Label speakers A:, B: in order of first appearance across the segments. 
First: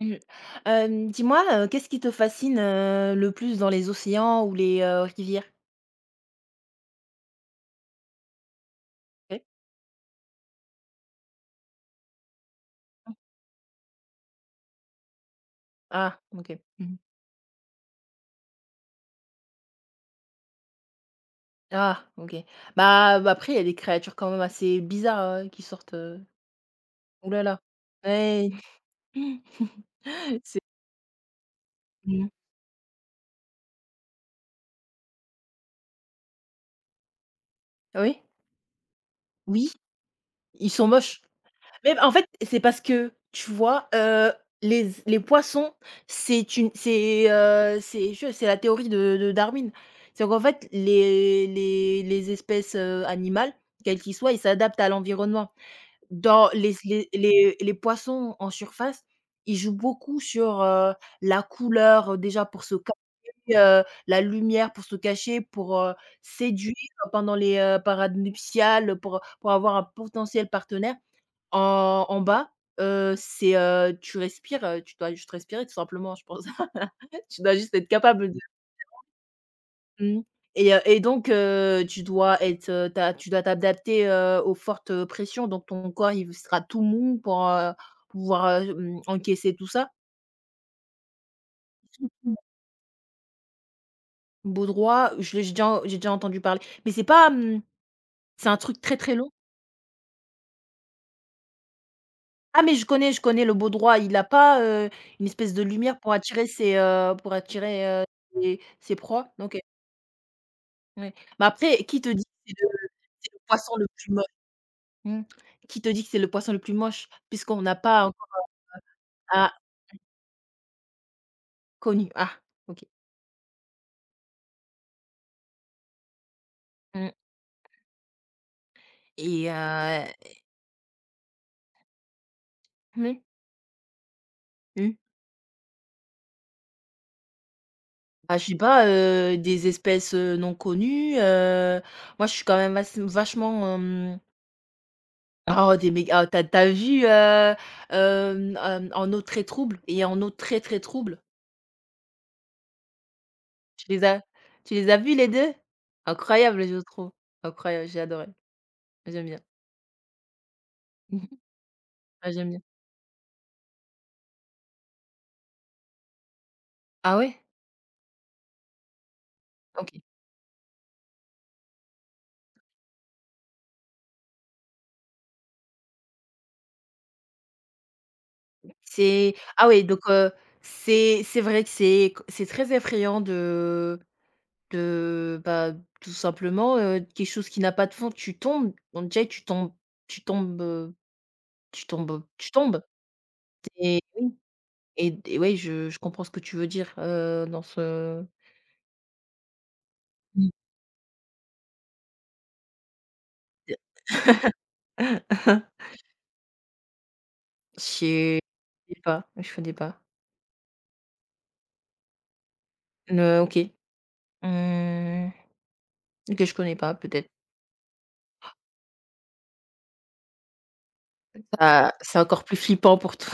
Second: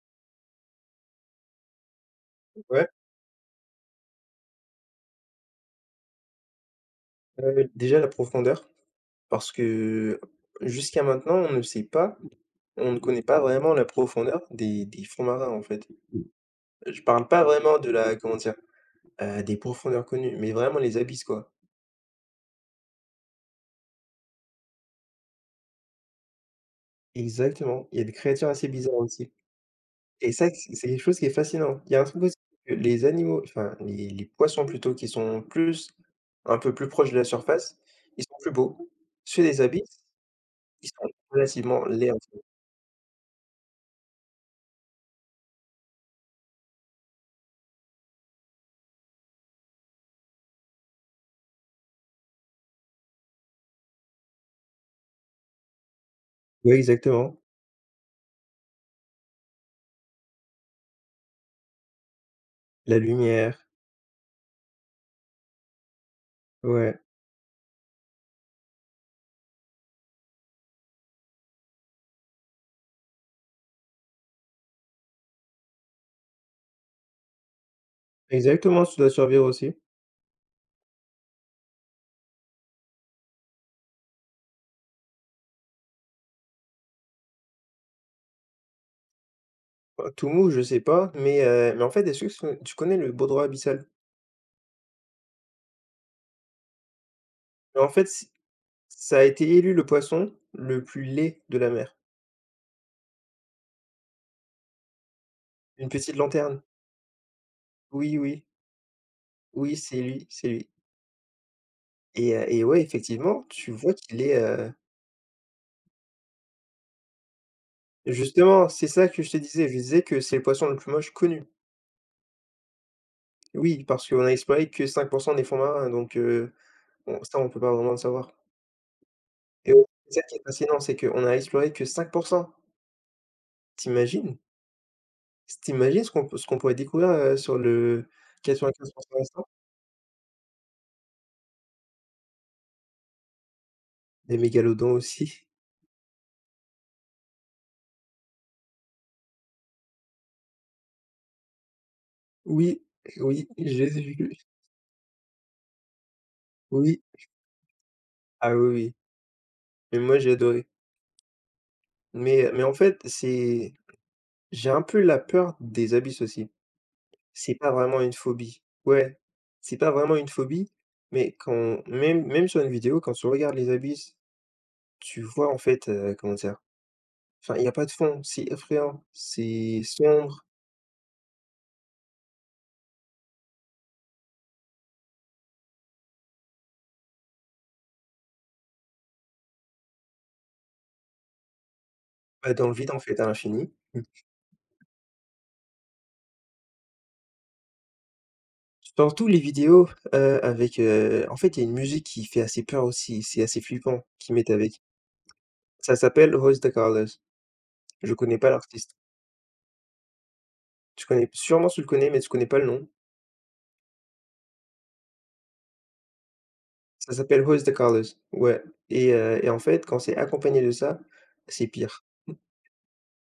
A: Mmh. Dis-moi, qu'est-ce qui te fascine,
B: Ouais,
A: le plus dans les océans ou les rivières?
B: déjà la profondeur,
A: OK.
B: parce que jusqu'à maintenant, on ne sait pas, on ne connaît pas vraiment la profondeur des fonds marins, en fait.
A: Ah, OK. Mmh.
B: Je parle pas vraiment de la comment dire? Des profondeurs connues, mais vraiment les abysses, quoi.
A: Ah, OK. Bah, bah, après, il y a des créatures quand même assez bizarres, qui sortent, ouh là là.
B: Exactement, il y a des créatures
A: Ouais.
B: assez bizarres aussi et ça,
A: C'est
B: c'est quelque chose qui est fascinant. Il y a un truc
A: Mmh.
B: aussi que les animaux, enfin les poissons plutôt, qui sont plus un peu plus proches de la surface,
A: Oui?
B: ils sont plus beaux. Ceux des
A: Oui.
B: abysses,
A: Ils sont
B: ils sont
A: moches.
B: relativement
A: Mais en
B: laids, en
A: fait,
B: fait.
A: c'est parce que, tu vois, les poissons, c'est une c'est je c'est la théorie de Darwin. C'est qu'en fait, les espèces, animales, quelles qu'ils soient, ils s'adaptent à l'environnement. Dans
B: Ouais,
A: les les
B: exactement.
A: les les poissons en surface, ils jouent beaucoup sur, la couleur, déjà pour se
B: La
A: cacher,
B: lumière,
A: la lumière pour se cacher, pour séduire
B: ouais.
A: pendant les parades nuptiales, pour avoir un potentiel partenaire. En bas, c'est, tu respires, tu dois juste respirer tout simplement, je pense. Tu dois juste être capable de
B: Exactement, sous la survie aussi.
A: mmh et donc tu dois être, tu dois t'adapter, aux fortes pressions, donc ton corps il sera tout mou pour pouvoir, encaisser tout ça.
B: Bah, Toumo, je sais pas, mais, en fait, est-ce que ce tu connais le baudroie abyssal?
A: Beau droit, je l'ai j'ai déjà entendu parler, mais c'est pas,
B: Bah, en fait, c
A: c'est un truc très, très
B: ça a
A: long.
B: été élu le poisson le plus laid de la mer.
A: Ah mais je connais le beau droit, il a pas, une espèce de
B: Une
A: lumière
B: petite lanterne.
A: pour attirer,
B: Oui, oui,
A: ses proies? OK.
B: oui, c'est lui
A: Ouais, mais après, qui te dit que
B: et heu et ouais,
A: c'est le
B: effectivement, tu
A: poisson le
B: vois
A: plus
B: qu'il
A: moche?
B: est,
A: Mmh. Qui te dit que c'est le poisson le plus moche? Puisqu'on n'a pas encore
B: justement, c'est ça que je te
A: ah,
B: disais. Je disais que c'est le poisson le plus moche connu.
A: connu. Ah, OK.
B: Oui, parce qu'on a exploré que 5 des fonds marins, donc
A: Mmh
B: bon, ça, on peut pas vraiment le savoir
A: et
B: et ouais,
A: heu,
B: c'est ça qui est fascinant, c'est qu'on a exploré que 5.
A: mmh,
B: Tu imagines?
A: mmh.
B: S tu Ce qu'on pourrait découvrir, sur le
A: Bah, je sais pas,
B: 95 restant?
A: des espèces, non connues, moi, je suis quand même vasse vachement,
B: Les mégalodons aussi.
A: tu as vu, En eau très trouble et En eau très, très trouble?
B: Oui, oui, j'ai
A: Tu les
B: vu.
A: as Tu les as vus les deux, incroyable je
B: Oui,
A: trouve. Incroyable, j'ai adoré.
B: ah oui, oui,
A: J'aime bien.
B: mais moi j'ai adoré.
A: Mmh. Ouais,
B: Mais
A: j'aime bien.
B: mais en fait, c'est j'ai un peu la peur des abysses aussi.
A: Ah ouais?
B: C'est pas vraiment une phobie. Ouais, c'est pas
A: OK.
B: vraiment une phobie, mais quand même sur une vidéo, quand tu regardes les abysses, tu vois en fait, comment dire? Enfin, il y a pas de fond, c'est effrayant,
A: C'est ah
B: c'est
A: ouais Donc
B: sombre,
A: c'est vrai que c'est très effrayant de bah, tout simplement, quelque chose qui n'a pas de fond, tu tombes, donc déjà tu tombes, tu tombes, tu tombes, tu
B: tu dans le
A: tombes
B: vide en fait à l'infini.
A: et oui et ouais, je comprends ce que tu veux dire, dans ce.
B: Surtout les vidéos,
A: Mmh.
B: avec, en fait, il y a une musique qui fait assez peur aussi, c'est assez flippant qu'ils mettent avec. Ça s'appelle José Carlos. Je connais
A: C'est
B: pas
A: Je
B: l'artiste.
A: sais pas, je connais pas.
B: Tu le connais, mais tu connais pas le nom.
A: OK. Mmh, OK, je connais pas
B: Ça
A: peut-être.
B: s'appelle José Carlos, ouais et en fait, quand c'est accompagné de ça, c'est
A: Ah,
B: pire.
A: c'est encore plus flippant pour toi.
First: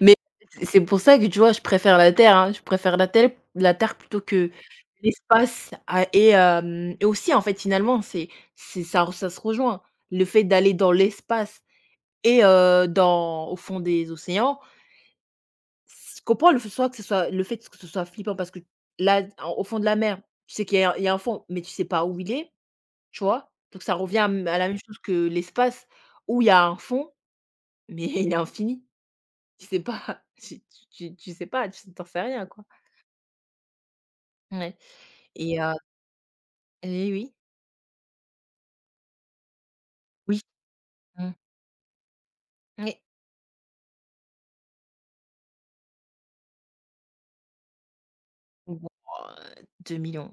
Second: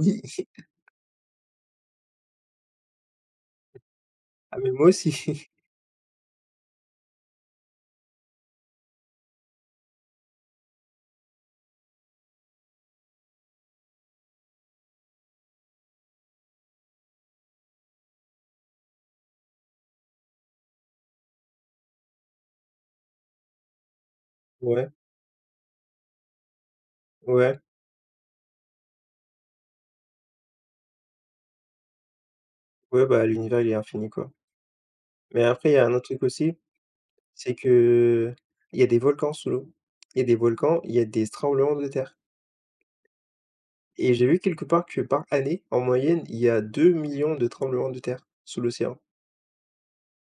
A: Mais c'est pour ça que, tu vois, je préfère la Terre, hein. Je préfère la Terre plutôt que
B: ah mais moi aussi.
A: l'espace, à et hem et aussi, en fait, finalement, c'est ça se rejoint. Le fait d'aller dans l'espace dans au fond des océans, c je comprends le f soit que ce soit le fait que ce soit flippant parce que là, en au fond de la mer, tu sais qu'il y a un fond, mais tu sais pas où il est, tu vois? Donc ça revient à la même
B: Ouais,
A: chose que l'espace, où il y a un fond,
B: ouais,
A: mais il est infini. Tu sais pas, tu sais pas, tu t'en sais rien, quoi.
B: ouais, bah, l'univers, il est infini, quoi.
A: Ouais,
B: Mais
A: et
B: après, il
A: heu
B: y a un autre truc aussi,
A: et oui.
B: c'est que il y a des volcans sous l'eau. Il y a des
A: Oui.
B: volcans, il y a des
A: Mmh.
B: tremblements de terre.
A: Oui.
B: Et j'ai vu quelque part que par année, en moyenne, il y a 2 millions de tremblements de terre sous l'océan.
A: Wouah, 2 000 000.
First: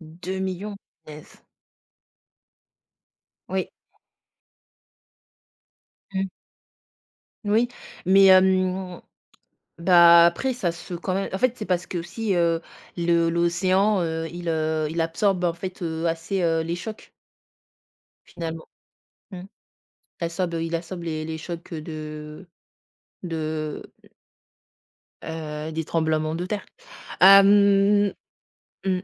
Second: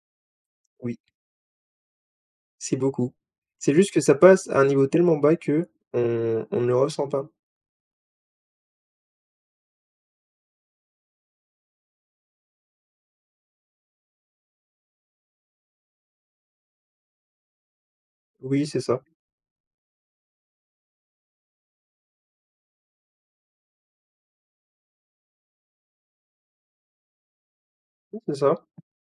A: 2
B: Oui,
A: Punaise.
B: c'est beaucoup.
A: Oui.
B: C'est juste que ça passe à un niveau tellement bas que
A: Mmh.
B: on ne le ressent pas.
A: Oui, mais bah, après ça se quand même en fait, c'est parce qu'aussi, le l'océan, il absorbe, en fait, assez, les chocs,
B: Oui,
A: finalement.
B: c'est ça.
A: Mmh. Il absorbe les chocs, de, des tremblements de terre. Hem,
B: Oui, c'est ça.
A: mmh.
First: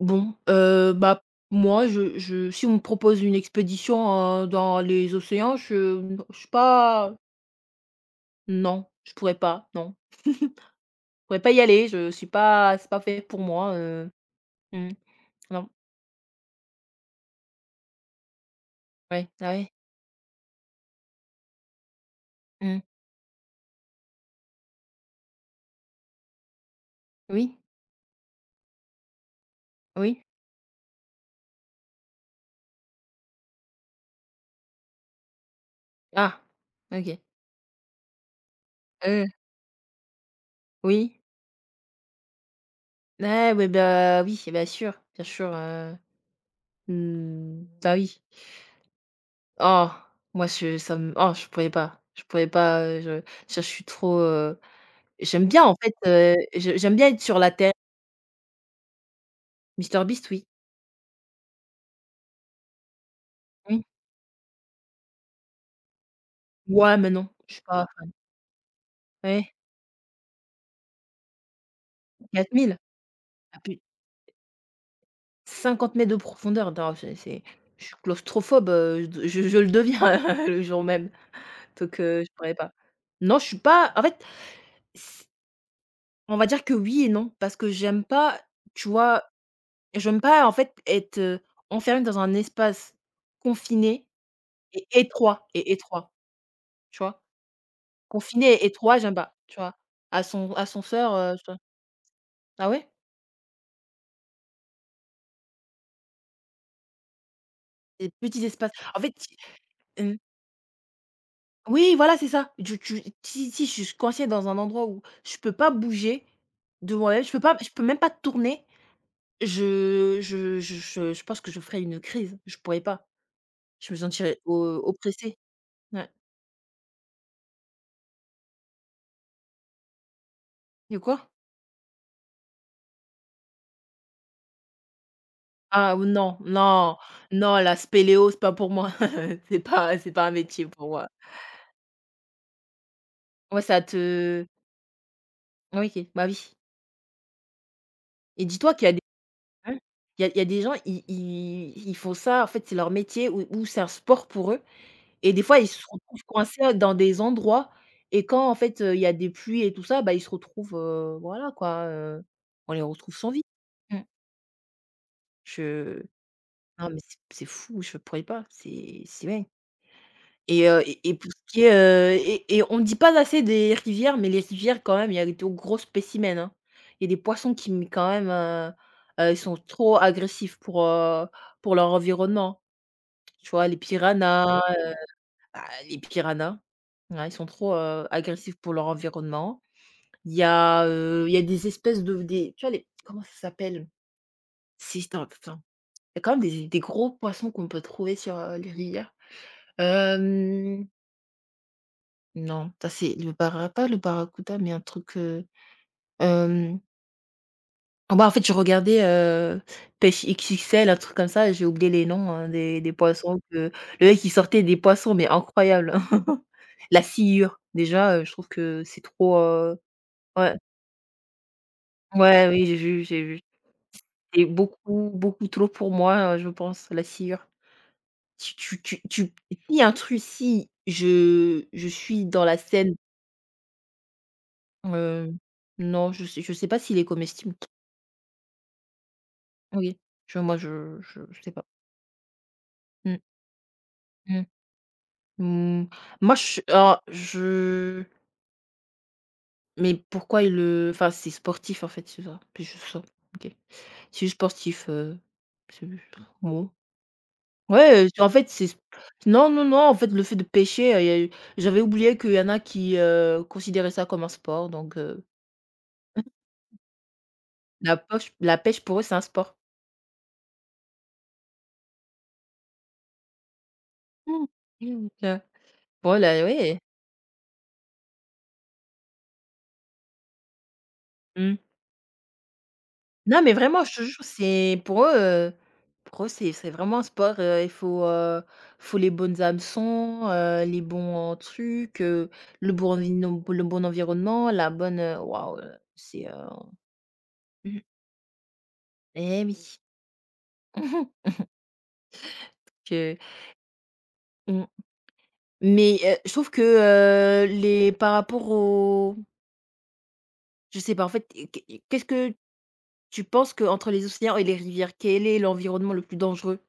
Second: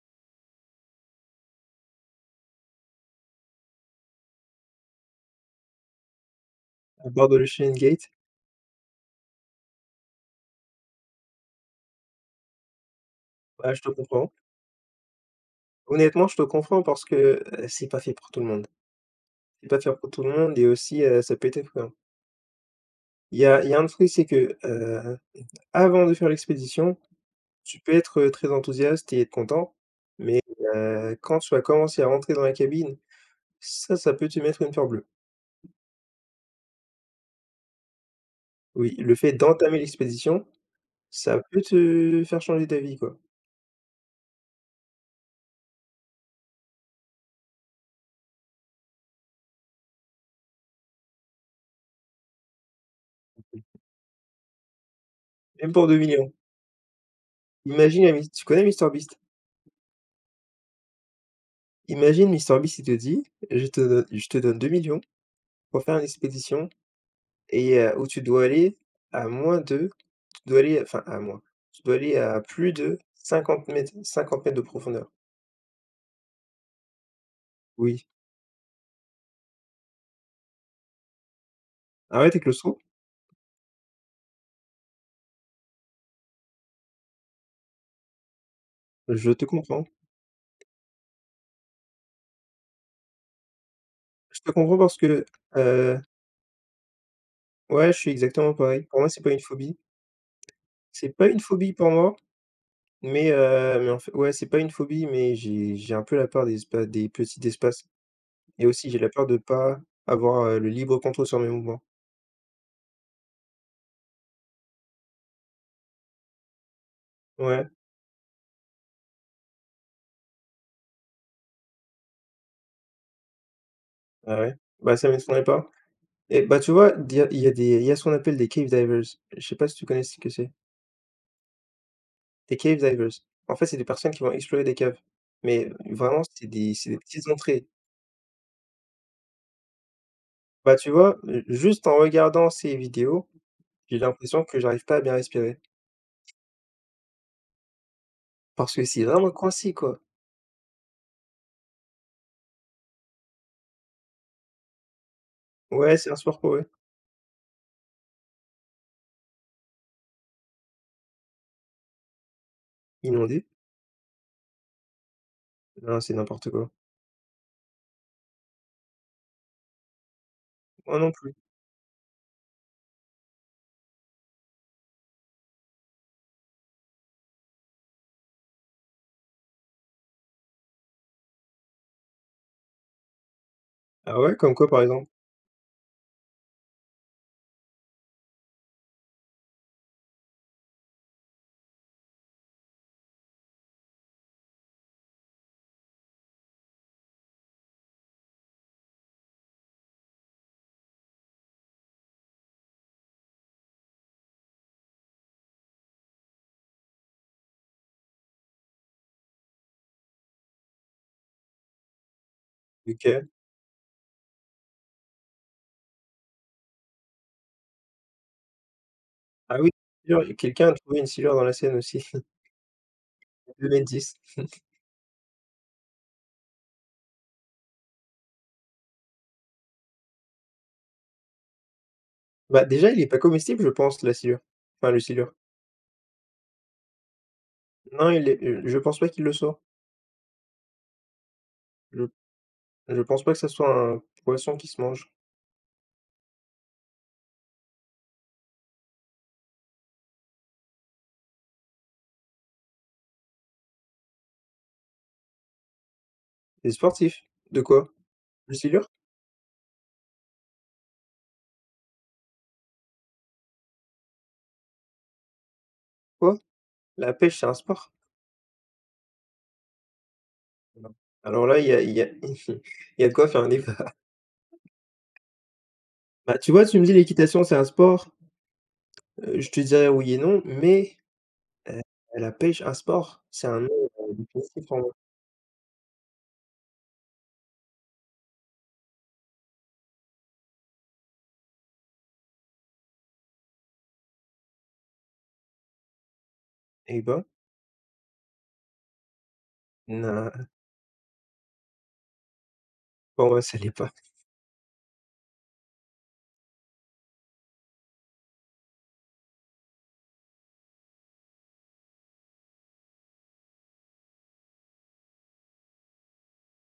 A: Bon, bah, moi, je si on me propose une expédition, dans les océans, je suis
B: À
A: pas,
B: bord de l'Ocean Gate,
A: non, je pourrais pas, non. Je pourrais pas y aller, je suis pas, c'est pas fait pour
B: bah,
A: moi,
B: je te comprends.
A: mmh, non,
B: Honnêtement, je te comprends parce que c'est pas fait pour tout le monde.
A: ouais, ah
B: C'est
A: ouais,
B: pas fait pour tout le monde et aussi, ça peut être effrayant.
A: mmh,
B: Il y a un truc, c'est que avant de faire l'expédition,
A: oui,
B: tu peux être très enthousiaste et être content,
A: oui,
B: mais quand tu vas commencer à rentrer dans la cabine, ça peut te mettre une peur bleue.
A: ah, OK,
B: Oui, le
A: heu,
B: fait d'entamer l'expédition,
A: oui,
B: ça peut te faire changer d'avis, quoi.
A: ah ouais, bah, oui, bien sûr, mmh, bah, oui. Oh, moi, je ça me oh, je pourrais pas, je suis trop, j'aime bien
B: Même
A: en
B: pour
A: fait,
B: 2 millions.
A: je j'aime bien être sur la terre.
B: Imagine la mis tu connais MrBeast?
A: MrBeast, oui.
B: Imagine MrBeast, il te dit: «Je te
A: Oui.
B: donne 2 millions pour faire une expédition
A: Ouais, mais non, je suis pas,
B: où tu dois aller à
A: ouais,
B: moins de tu dois aller enfin à moins, tu dois aller à
A: quatre
B: plus
A: mille
B: de
A: à
B: cinquante
A: plus
B: mètres cinquante mètres de profondeur».
A: 50 mètres de profondeur. Non, c'est je suis
B: Oui,
A: claustrophobe, d je le deviens le jour même, donc je
B: arrête tes
A: pourrais pas.
B: claustros,
A: Non, je suis pas en fait, c on va dire que oui et non, parce que j'aime pas, tu vois?
B: je te comprends.
A: J'aime pas en fait être, enfermée dans un espace confiné
B: Je te comprends
A: et
B: parce que,
A: étroit,
B: heu,
A: tu vois?
B: ouais, je suis
A: Confiné
B: exactement
A: et
B: pareil.
A: étroit,
B: Pour moi,
A: j'aime
B: c'est pas
A: pas,
B: une
A: tu vois?
B: phobie. C'est
A: Ascenseur,
B: pas une
A: tu vois?
B: phobie pour moi.
A: Ah ouais?
B: Mais en fait ouais, c'est pas une phobie, mais j'ai un peu la peur des petits espaces
A: Des petits
B: et
A: espaces.
B: aussi j'ai
A: En
B: la
A: fait,
B: peur
A: ti
B: de pas
A: Mmh.
B: avoir, le libre contrôle sur mes mouvements.
A: Oui, voilà, c'est ça. Tu tu si si je suis coincée dans un endroit où je peux pas bouger de moi-même,
B: Ouais,
A: je peux même pas tourner, je pense que je ferais une crise. Je pourrais pas. Je me sentirais
B: ouais.
A: o
B: Bah, ça
A: oppressée.
B: m'étonnerait pas
A: Ouais.
B: et bah, tu vois, il y a ce qu'on appelle des cave divers. Je sais pas si tu connais ce que c'est?
A: De quoi?
B: Des cave divers. En fait, c'est des personnes qui vont explorer des caves, mais
A: Ah
B: vraiment
A: non,
B: c'est des c'est
A: non,
B: des petites
A: non,
B: entrées.
A: la spéléo, c'est pas pour moi. C'est pas un métier
B: Bah,
A: pour
B: tu
A: moi.
B: vois, juste en regardant ces vidéos,
A: Ouais, ça
B: j'ai l'impression
A: te
B: que j'arrive pas à bien respirer
A: oui, OK. Bah, oui, et
B: parce
A: dis-toi
B: que
A: qu'il y a des
B: c'est vraiment coincé,
A: Hein?
B: quoi.
A: Il y a des gens, ils font ça, en fait, c'est leur métier ou c'est un sport pour eux, et des fois, ils se
B: Ouais, c'est un
A: retrouvent
B: sport pour eux.
A: coincés dans des endroits et quand, en fait, il y a des pluies et tout ça, bah, ils se retrouvent, voilà quoi, on les
B: Ils
A: retrouve sans vie. Mmh.
B: Non,
A: Je
B: c'est n'importe quoi.
A: Non mais c'est fou, je ne pourrais pas, c'est ouais. Et heu
B: Moi
A: et
B: non
A: et pour
B: plus.
A: ce qui est, on ne dit pas assez des rivières, mais les rivières quand même, il y a des gros spécimens, hein. Il y a des poissons qui m quand même, ils sont trop agressifs pour leur environnement. Tu vois, les
B: Ah ouais? Comme
A: piranhas,
B: quoi, par exemple?
A: bah, les piranhas, ouais, ils sont trop, agressifs pour leur environnement. Il y a des espèces de des, tu vois, les comment ça s'appelle? Si, attends, attends. Il y a quand même des gros poissons qu'on peut trouver sur, les rivières. Hem Non, ça c'est le bara pas le barracuda, mais un truc, hem, ah bah, en fait, je regardais, Pêche XXL, un truc comme ça, j'ai oublié les noms, hein, des
B: OK.
A: poissons que le mec, il sortait des poissons, mais incroyable. La sciure, déjà, je trouve que c'est trop,
B: Ah oui, silure,
A: ouais,
B: quelqu'un a trouvé une silure dans la Seine aussi,
A: ouais, oui, j'ai vu, j'ai vu.
B: 2,10 m.
A: C'est beaucoup, beaucoup trop pour moi, je pense, la sciure. Tu tu tu tu s'il un truc Si je suis dans la
B: Bah, déjà,
A: scène,
B: il est pas comestible, je pense, la silure. Enfin, le silure.
A: heu, non, je sais pas s'il est comestible.
B: Non, il est, je pense pas qu'il le soit.
A: Oui, je moi, je sais pas.
B: Je je
A: Mmh.
B: pense pas que ça soit un
A: mh.
B: poisson qui se mange.
A: Mmh, moi, je suis alors je mais pourquoi il le enfin, c'est sportif, en fait, c'est ça? C'est juste ça? OK. C'est juste sportif, c'est bon.
B: C'est sportif. De quoi?
A: Ouais, en fait,
B: Le
A: c'est
B: silure?
A: non, non, non, en fait, le fait de pêcher, y a eu j'avais oublié qu'il y en a qui, considéraient ça comme un sport, donc
B: Quoi? La pêche, c'est un sport?
A: la pêche, pour eux, c'est un sport.
B: Non. Alors là, il y a il y a de quoi faire un débat.
A: Mmh. Mmh, OK.
B: Bah,
A: Voilà,
B: tu vois, tu
A: ouais.
B: me dis l'équitation, c'est un sport, je te dirais oui et non, mais,
A: Mmh.
B: heu, la pêche, un sport?
A: Non,
B: C'est
A: mais
B: un nom,
A: vraiment, je te jure,
B: définitif
A: c'est
B: en
A: pour eux, c'est vraiment un sport, faut les bonnes hameçons, les bons trucs, le bon environnement, la bonne, waouh,
B: Eh ben,
A: mmh, eh oui,
B: na
A: que
B: pour moi, ça l'est pas.
A: mmh, mais, je trouve que, les par rapport aux je sais pas, en fait, et qu'est-ce que tu penses que entre les océans et les rivières, quel est l'environnement le plus dangereux?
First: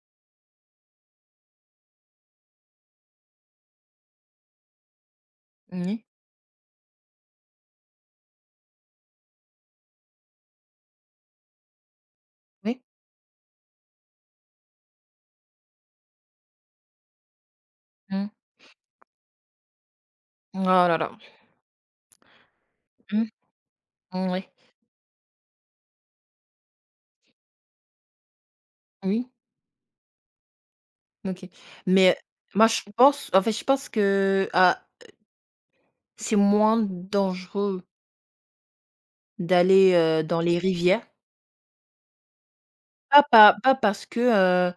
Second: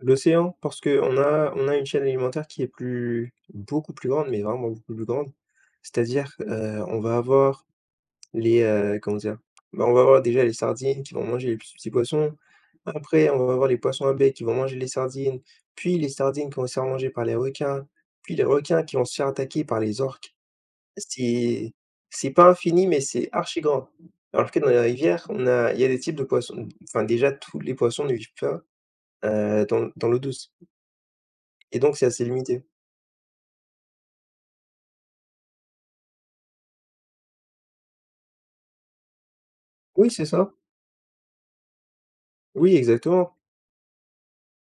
B: L'océan, parce que on a une chaîne alimentaire qui est plus beaucoup plus grande, mais vraiment beaucoup plus grande.
A: Oui.
B: C'est-à-dire, on va avoir les, comment dire? Bah, on va avoir déjà les sardines qui vont manger les petits petits poissons.
A: Oui,
B: Après, on va avoir les poissons à bec qui vont manger les sardines, puis les sardines qui vont se faire manger par les requins,
A: mmh.
B: puis les requins qui vont se faire attaquer par les orques.
A: Oh là là,
B: C'est c'est pas infini, mais c'est
A: mmh,
B: archi grand.
A: oui,
B: Alors que dans les rivières, on a il y a des types de poissons enfin, déjà, tous les poissons ne vivent pas,
A: oui.
B: dans l'eau douce
A: OK.
B: et donc c'est
A: Mais
B: assez limité.
A: moi, je pense en fait, je pense que, ah, c'est moins dangereux d'aller,
B: Oui, c'est
A: dans
B: ça.
A: les rivières.
B: Oui,
A: Pas
B: exactement.
A: pas pas parce que, heu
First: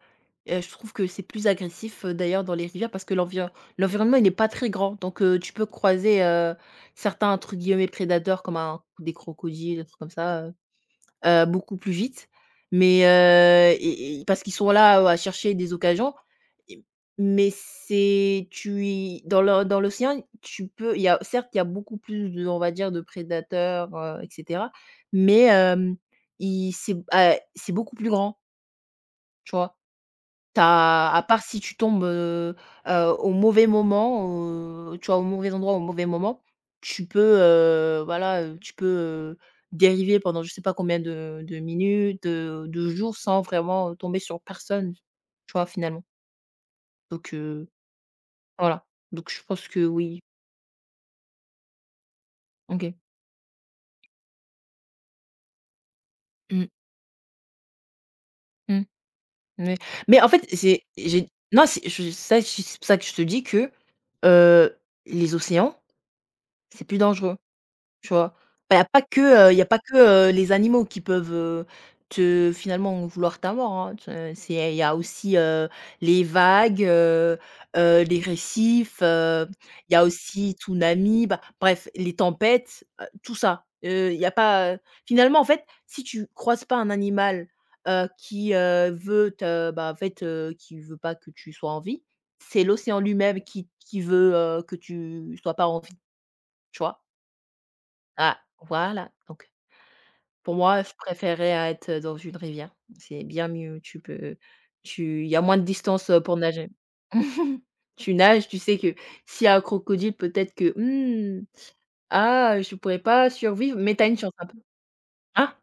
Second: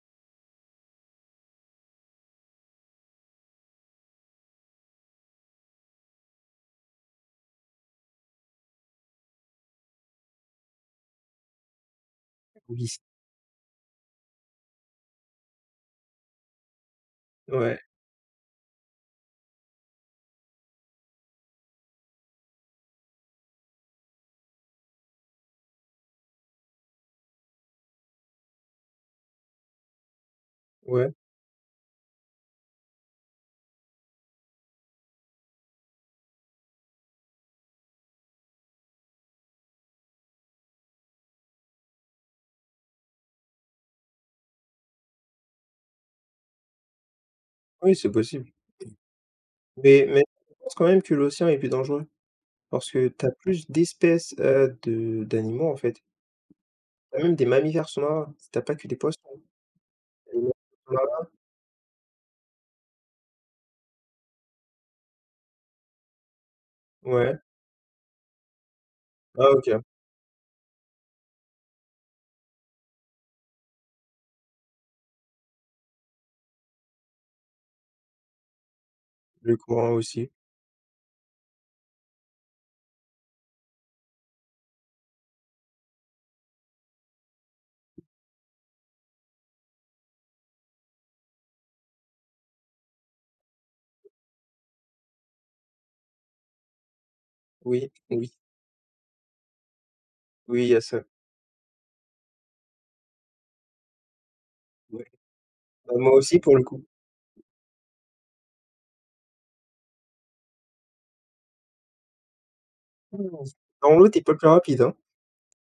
A: heu, je trouve que c'est plus agressif, d'ailleurs dans les rivières parce que l'environnement, il n'est pas très grand, donc tu peux croiser, certains entre guillemets «prédateurs» comme un des crocodiles, des trucs comme ça, beaucoup plus vite,
B: Oui.
A: mais parce qu'ils sont là, à chercher des occasions, et mais
B: Ouais,
A: c'est tu y dans le dans l'océan, tu peux il y a certes, il y a beaucoup plus de, on va dire, de prédateurs, et cetera, mais hem, ils c'est b ah, c'est beaucoup plus grand, tu vois? Tu
B: ouais.
A: À part si tu tombes, au mauvais moment, tu vois, au mauvais endroit, au mauvais moment, tu peux, voilà, heu, dériver pendant je sais pas combien de minutes, de jours, sans vraiment tomber sur personne, tu vois, finalement. Donc
B: Oui, c'est possible.
A: voilà. Donc je pense que
B: Mais
A: oui.
B: mais je pense quand même que l'océan est plus dangereux parce
A: OK.
B: que tu as plus d'espèces, de d'animaux, en fait.
A: Mmh.
B: Tu Même des mammifères sous-marins, t'as pas
A: Mmh.
B: que des poissons.
A: Mais mais en
B: T'as des
A: fait,
B: mammifères
A: c'est
B: sous-marins.
A: j'ai non, c'est je ça, je- c'est pour ça que je te dis que, heu, les océans, c'est plus dangereux.
B: Ouais.
A: Tu vois? Bah, il y a pas
B: Ah
A: que, y a pas
B: OK.
A: que, les animaux qui peuvent, te finalement vouloir ta mort, hein. Tu c'est Il y a aussi, les vagues, les récifs,
B: Le courant
A: il y a
B: aussi.
A: aussi tsunami, bah, bref, les tempêtes, tout ça. Il y a pas, finalement, en fait, si tu croises pas un animal, qui veut pas que tu sois en vie, c'est l'océan lui-même qui veut, que tu sois pas en vie, tu vois?
B: Oui, oui,
A: Ah, voilà. Donc pour
B: oui, il y a
A: moi, je
B: ça.
A: préférais être dans une rivière. C'est bien mieux, tu peux
B: Ouais.
A: tu il y a moins de
B: Bah,
A: distance,
B: moi
A: pour
B: aussi pour le
A: nager.
B: coup.
A: Tu nages, tu sais que s'il y a un crocodile, peut-être que: «Mmh, ah, je pourrais pas survivre»,
B: Dans
A: mais t'as
B: l'eau,
A: une
B: t'es
A: chance
B: pas
A: un
B: plus
A: peu.
B: rapide, hein.
A: Hein?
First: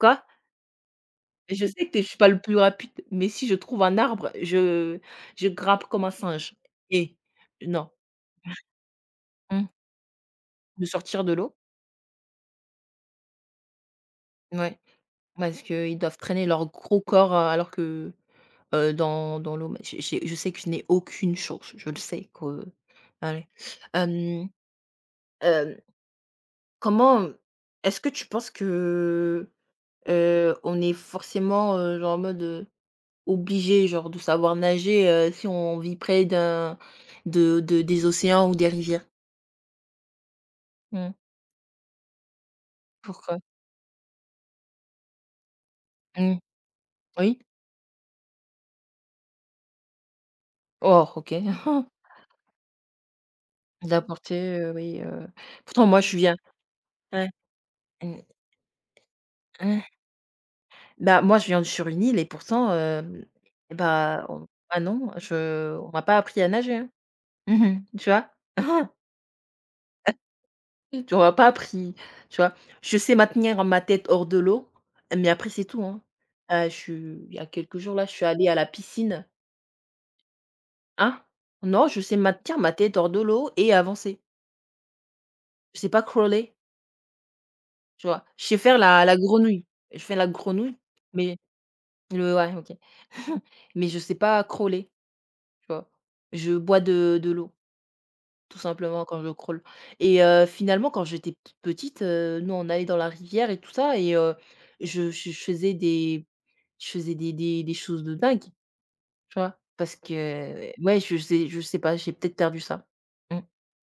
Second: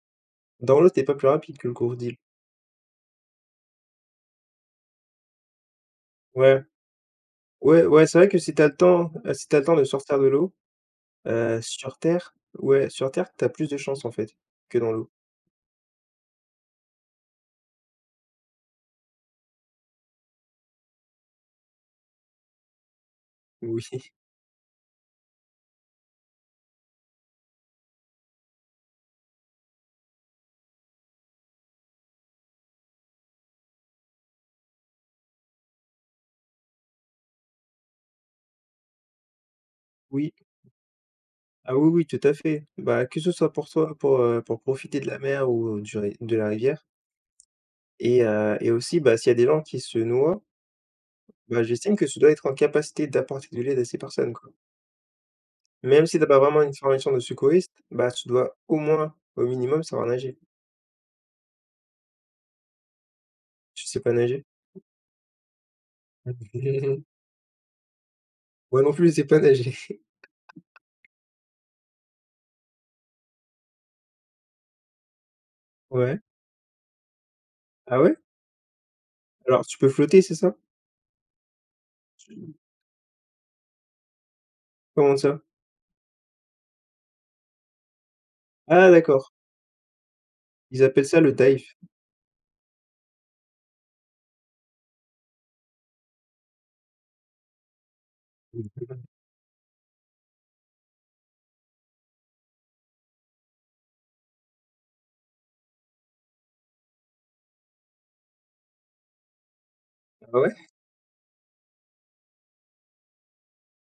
A: Quoi?
B: Dans l'eau, t'es pas plus rapide
A: Je
B: que le
A: sais que je
B: crocodile.
A: suis pas le plus rapide, mais si je trouve un arbre, je grimpe comme un singe,
B: Ouais,
A: et
B: ouais,
A: non,
B: ouais, c'est vrai que si t'as le
A: mmh,
B: temps de sortir de l'eau,
A: de sortir de l'eau,
B: sur terre, ouais, sur terre, t'as plus de chances en fait, que
A: ouais,
B: dans l'eau.
A: parce qu'ils doivent traîner leur gros corps, alors que dans l'eau, mais je sais que je n'ai aucune chance, je le sais, que allez,
B: Oui,
A: hem, hem, comment est-ce que tu penses que, on est forcément, genre en mode, obligé genre de savoir nager, si on vit près d'un de des océans ou des rivières?
B: oui.
A: Mmh.
B: Ah oui, oui, tout à fait. Bah, que ce
A: Pourquoi?
B: soit pour toi, pour profiter de la mer ou du ri de
A: Mmh.
B: la rivière
A: Oui?
B: et aussi, bah, s'il y a des gens qui se noient,
A: Oh, OK.
B: bah, j'estime que tu dois être en capacité d'apporter de l'aide à ces personnes,
A: D'apporter,
B: quoi.
A: oui, pourtant moi
B: Même
A: je
B: si t'as
A: viens,
B: pas vraiment une formation de
A: ouais.
B: secouriste, bah,
A: Mmh.
B: tu dois au moins, au
A: mmh.
B: minimum, savoir nager.
A: Bah, moi, je viens de sur une île et pourtant, eh
B: Tu sais pas
A: bah,
B: nager?
A: on ah non, je on m'a pas appris à nager, hein. Mmh. Tu vois?
B: Moi non plus, je sais pas nager.
A: Tu vois, on m'a pas appris, tu vois? Je sais maintenir ma tête hors de l'eau, mais après, c'est tout, hein.
B: Ouais.
A: Je suis Il y a quelques jours,
B: Ah
A: là, je
B: ouais?
A: suis allée à la piscine.
B: Alors tu peux flotter, c'est ça?
A: Hein? Non, je sais maintenir ma tête hors de l'eau et avancer.
B: Comment ça?
A: Je sais pas crawler, tu vois? Je sais faire
B: Ah
A: la
B: d'accord,
A: grenouille. Je fais la grenouille,
B: ils appellent ça le
A: mais
B: dive.
A: le ouais, OK. Mais je sais pas crawler, tu vois? Je bois de l'eau. Tout simplement quand je crawl, et finalement quand j'étais p petite, nous on allait dans la rivière et tout ça, et je je je faisais des je faisais des choses de dingue, tu vois? Parce
B: Ah ouais?
A: que ouais, je sais pas, j'ai peut-être perdu ça. Mmh.